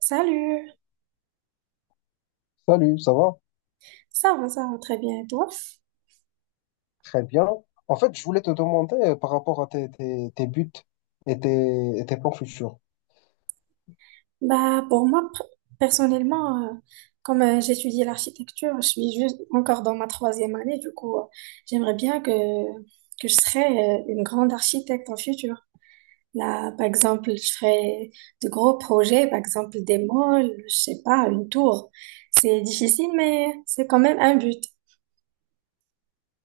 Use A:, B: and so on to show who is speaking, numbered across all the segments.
A: Salut,
B: Salut, ça va?
A: ça va très bien et toi?
B: Très bien. En fait, je voulais te demander par rapport à tes buts et tes plans futurs.
A: Bah pour moi personnellement, comme j'étudie l'architecture, je suis juste encore dans ma troisième année, du coup j'aimerais bien que je serais une grande architecte en futur. Là, par exemple, je ferais de gros projets, par exemple des malls, je sais pas, une tour. C'est difficile, mais c'est quand même un but.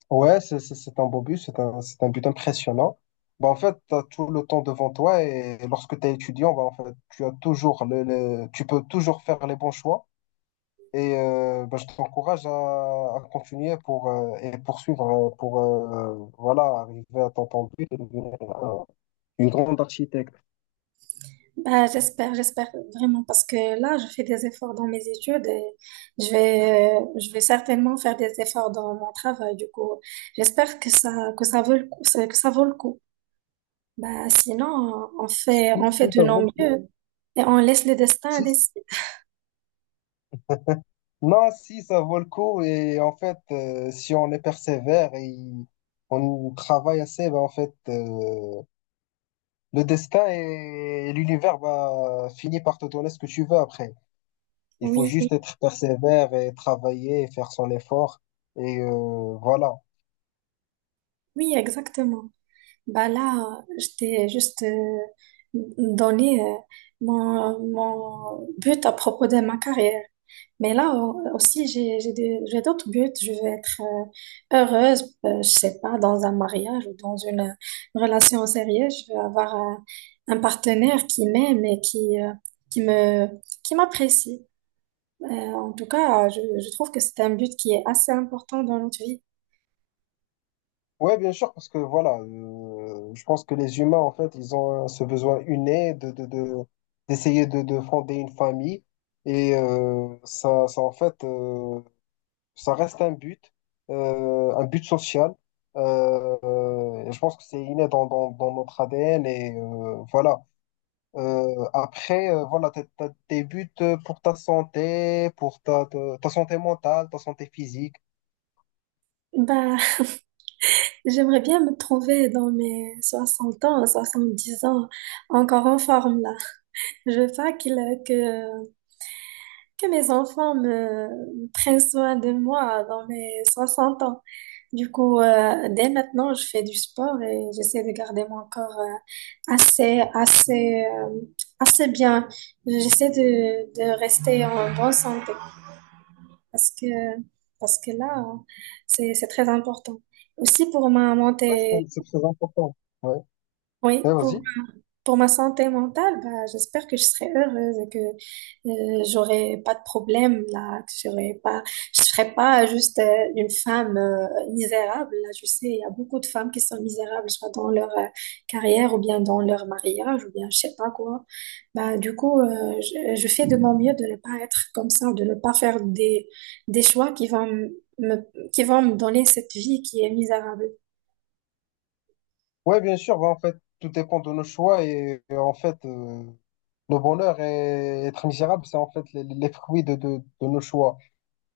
B: Ouais, c'est un beau but, c'est un but impressionnant. Bah, en fait, tu as tout le temps devant toi et, lorsque tu es étudiant, bah, en fait, tu as toujours tu peux toujours faire les bons choix. Et bah, je t'encourage à continuer pour, et poursuivre pour voilà, arriver à ton but et devenir une grande architecte.
A: Bah, j'espère, j'espère vraiment parce que là, je fais des efforts dans mes études et je vais certainement faire des efforts dans mon travail. Du coup, j'espère que ça vaut le coup, que ça vaut le coup. Bah, sinon, on fait,
B: Si,
A: on fait
B: si,
A: de
B: ça
A: nos
B: vaut le coup.
A: mieux et on laisse le destin
B: Si, si.
A: décider.
B: Non, si, ça vaut le coup. Et en fait, si on est persévère et on travaille assez, ben en fait, le destin et l'univers va finir par te donner ce que tu veux après. Il faut
A: Oui, oui,
B: juste être persévère et travailler, et faire son effort. Et voilà.
A: oui, exactement. Bah là, je t'ai juste donné mon but à propos de ma carrière. Mais là aussi, j'ai d'autres buts. Je veux être heureuse, je sais pas, dans un mariage ou dans une relation sérieuse. Je veux avoir un partenaire qui m'aime et qui me, qui m'apprécie. En tout cas, je trouve que c'est un but qui est assez important dans notre vie.
B: Ouais, bien sûr, parce que voilà, je pense que les humains, en fait, ils ont ce besoin inné d'essayer de fonder une famille. Et en fait, ça reste un but social. Et je pense que c'est inné dans notre ADN. Et voilà. Après, voilà, t'as tes buts pour ta santé, pour ta santé mentale, ta santé physique.
A: Bah, j'aimerais bien me trouver dans mes 60 ans, 70 ans, encore en forme là. Je veux pas que, que mes enfants me prennent soin de moi dans mes 60 ans. Du coup, dès maintenant, je fais du sport et j'essaie de garder mon corps assez bien. J'essaie de rester en bonne santé parce que, parce que là, hein, c'est très important. Aussi pour ma
B: Ouais,
A: montée,
B: c'est très important. Ouais,
A: oui,
B: ouais,
A: pour,
B: vas-y.
A: Pour ma santé mentale, bah, j'espère que je serai heureuse et que j'aurai pas de problème là, que j'aurai pas, je serai pas juste une femme misérable. Là, je sais, il y a beaucoup de femmes qui sont misérables, soit dans leur carrière ou bien dans leur mariage ou bien je sais pas quoi. Bah, du coup, je fais de mon mieux de ne pas être comme ça, de ne pas faire des choix qui vont qui vont me donner cette vie qui est misérable.
B: Ouais, bien sûr, bah, en fait, tout dépend de nos choix et en fait, le bonheur et être misérable, c'est en fait les fruits de nos choix.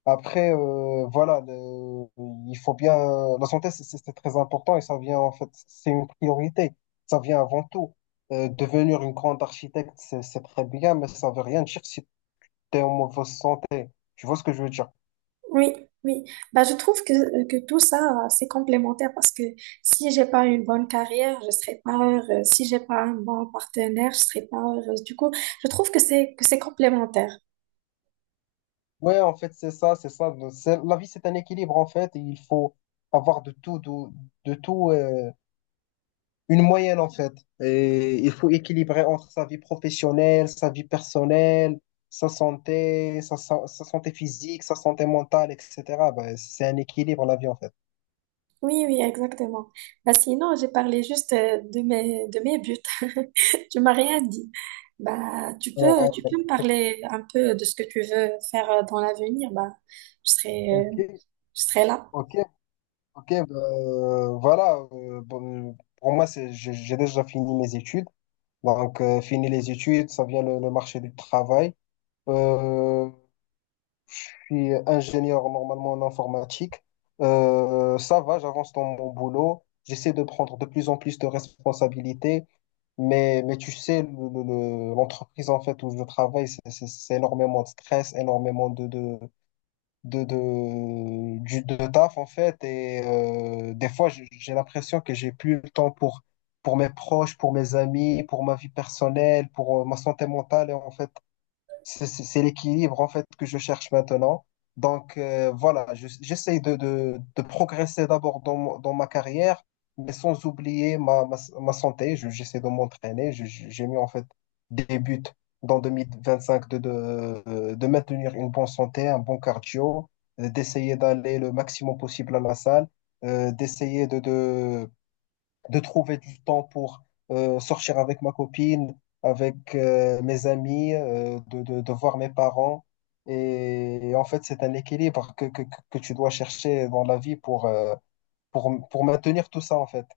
B: Après, voilà, il faut bien. La santé, c'est très important et ça vient en fait, c'est une priorité. Ça vient avant tout. Devenir une grande architecte, c'est très bien, mais ça veut rien dire si tu es en mauvaise santé. Tu vois ce que je veux dire?
A: Oui, oui. Bah, je trouve que tout ça, c'est complémentaire parce que si j'ai pas une bonne carrière, je serai pas heureuse. Si j'ai pas un bon partenaire, je serai pas heureuse. Du coup, je trouve que c'est complémentaire.
B: Ouais, en fait, c'est ça. La vie, c'est un équilibre en fait. Et il faut avoir de tout, de tout. Une moyenne, en fait. Et il faut équilibrer entre sa vie professionnelle, sa vie personnelle, sa santé, sa santé physique, sa santé mentale, etc. Ben, c'est un équilibre, la vie, en fait.
A: Oui, oui, exactement. Bah, sinon, j'ai parlé juste de mes buts. Tu m'as rien dit. Bah, tu peux, tu
B: Euh,
A: peux me parler un peu de ce que tu veux faire dans l'avenir. Bah, je serai, euh,
B: ok,
A: je serai là.
B: ok, ok. Ben, voilà. Bon, pour moi, c'est, j'ai déjà fini mes études. Donc, fini les études, ça vient le marché du travail. Euh, suis ingénieur normalement en informatique. Ça va, j'avance dans mon boulot. J'essaie de prendre de plus en plus de responsabilités. Mais tu sais, l'entreprise en fait où je travaille, c'est énormément de stress, énormément de taf en fait. Et des fois, j'ai l'impression que j'ai plus le temps pour mes proches, pour mes amis, pour ma vie personnelle, pour ma santé mentale. Et en fait, c'est l'équilibre en fait que je cherche maintenant. Donc voilà, j'essaie de progresser d'abord dans, dans ma carrière, mais sans oublier ma santé. J'essaie de m'entraîner. J'ai mis en fait des buts dans 2025 de maintenir une bonne santé, un bon cardio, d'essayer d'aller le maximum possible à la salle, d'essayer de trouver du temps pour sortir avec ma copine, avec mes amis, de voir mes parents. Et en fait, c'est un équilibre que tu dois chercher dans la vie pour, pour maintenir tout ça, en fait.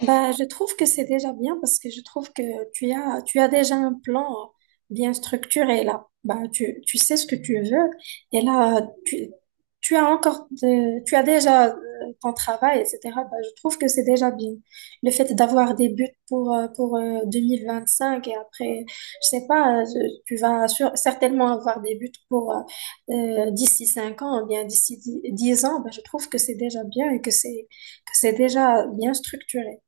A: Bah, je trouve que c'est déjà bien parce que je trouve que tu as déjà un plan bien structuré là. Bah, tu sais ce que tu veux et là, tu as déjà ton travail, etc. Bah, je trouve que c'est déjà bien. Le fait d'avoir des buts pour, 2025 et après, je sais pas, tu vas certainement avoir des buts pour d'ici 5 ans ou bien d'ici 10 ans. Bah, je trouve que c'est déjà bien et que c'est déjà bien structuré.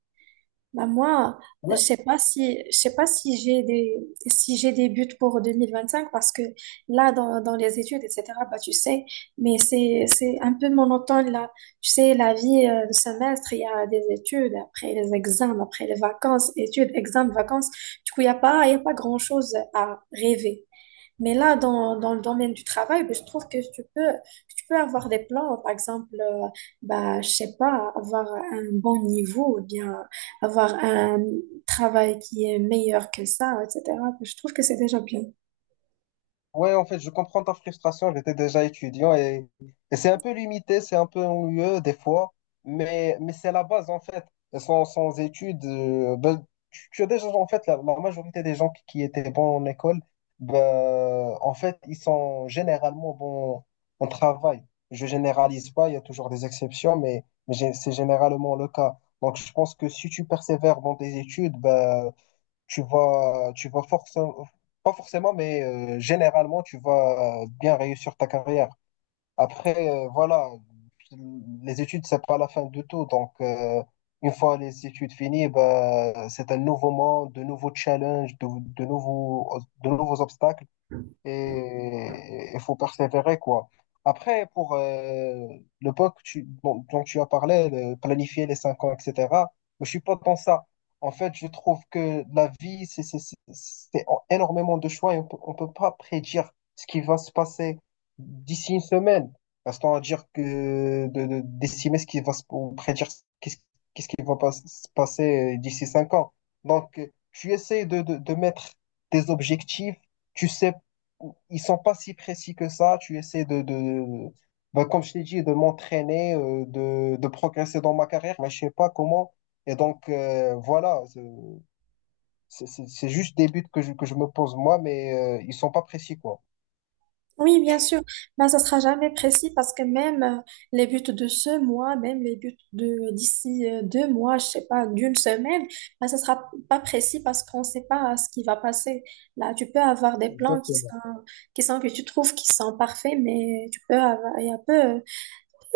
A: Bah moi,
B: Ouais,
A: je sais pas si j'ai des buts pour 2025 parce que là, dans les études, etc. Bah, tu sais, mais c'est un peu monotone là, tu sais, la vie de semestre, il y a des études, après les examens, après les vacances, études, examens, vacances. Du coup, il y a pas grand-chose à rêver. Mais là, dans le domaine du travail, ben, je trouve que tu peux avoir des plans, par exemple, bah, je sais pas, avoir un bon niveau, ou bien avoir un travail qui est meilleur que ça, etc. Ben, je trouve que c'est déjà bien.
B: ouais, en fait, je comprends ta frustration. J'étais déjà étudiant et c'est un peu limité, c'est un peu ennuyeux des fois, mais c'est la base en fait. Et sans études, ben, tu as déjà en fait la majorité des gens qui étaient bons en école, ben, en fait, ils sont généralement bons en travail. Je généralise pas, il y a toujours des exceptions, mais c'est généralement le cas. Donc, je pense que si tu persévères dans tes études, ben, tu vas forcément, pas forcément, mais généralement, tu vas bien réussir ta carrière. Après, voilà, les études, c'est pas la fin de tout. Donc, une fois les études finies, bah, c'est un nouveau monde, de nouveaux challenges, de nouveaux obstacles et il faut persévérer, quoi. Après, pour le POC tu, dont tu as parlé, planifier les cinq ans, etc., je suis pas dans ça. En fait, je trouve que la vie, c'est énormément de choix et on peut pas prédire ce qui va se passer d'ici une semaine. Restons à dire que d'estimer ce qui va se, ou prédire qu'est-ce qu'est-ce qui va pas se passer d'ici cinq ans. Donc, tu essaies de mettre des objectifs, tu sais ils sont pas si précis que ça. Tu essaies de ben, comme je t'ai dit, de m'entraîner, de progresser dans ma carrière, mais je sais pas comment. Et donc, voilà, c'est juste des buts que je me pose moi, mais ils sont pas précis, quoi.
A: Oui, bien sûr, mais ça sera jamais précis parce que même les buts de ce mois, même les buts de d'ici 2 mois, je sais pas, d'une semaine, ben, ça sera pas précis parce qu'on sait pas ce qui va passer. Là, tu peux avoir des plans
B: Exactement.
A: qui sont que tu trouves qui sont parfaits, mais tu peux avoir il y a peu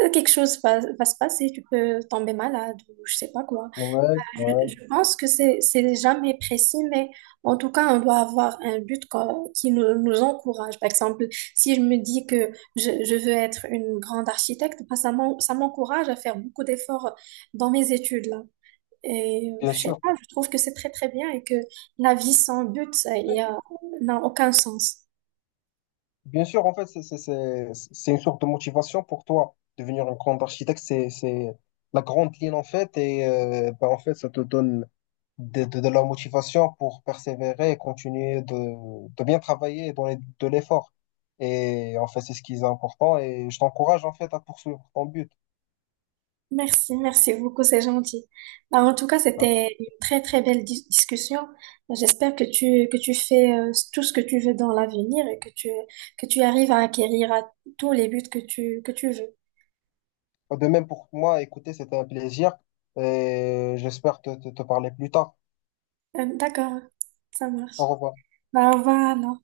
A: quelque chose va se passer, tu peux tomber malade ou je sais pas quoi.
B: Ouais,
A: Je
B: ouais,
A: je pense que c'est jamais précis, mais en tout cas, on doit avoir un but qui nous encourage. Par exemple, si je me dis que je veux être une grande architecte, bah, ça m'encourage à faire beaucoup d'efforts dans mes études là. Et
B: bien
A: je sais
B: sûr.
A: pas, je trouve que c'est très très bien et que la vie sans but, ça, n'a aucun sens.
B: Bien sûr, en fait, c'est une sorte de motivation pour toi. Devenir un grand architecte, c'est la grande ligne, en fait. Et ben, en fait, ça te donne de la motivation pour persévérer et continuer de bien travailler de l'effort. Et en fait, c'est ce qui est important. Et je t'encourage, en fait, à poursuivre ton but.
A: Merci, merci beaucoup, c'est gentil. Bah, en tout cas, c'était une très très belle discussion. J'espère que tu fais tout ce que tu veux dans l'avenir et que tu arrives à acquérir à tous les buts que tu veux.
B: De même pour moi, écoutez, c'était un plaisir. Et j'espère te parler plus tard.
A: D'accord, ça
B: Au
A: marche.
B: revoir.
A: Bah, au revoir.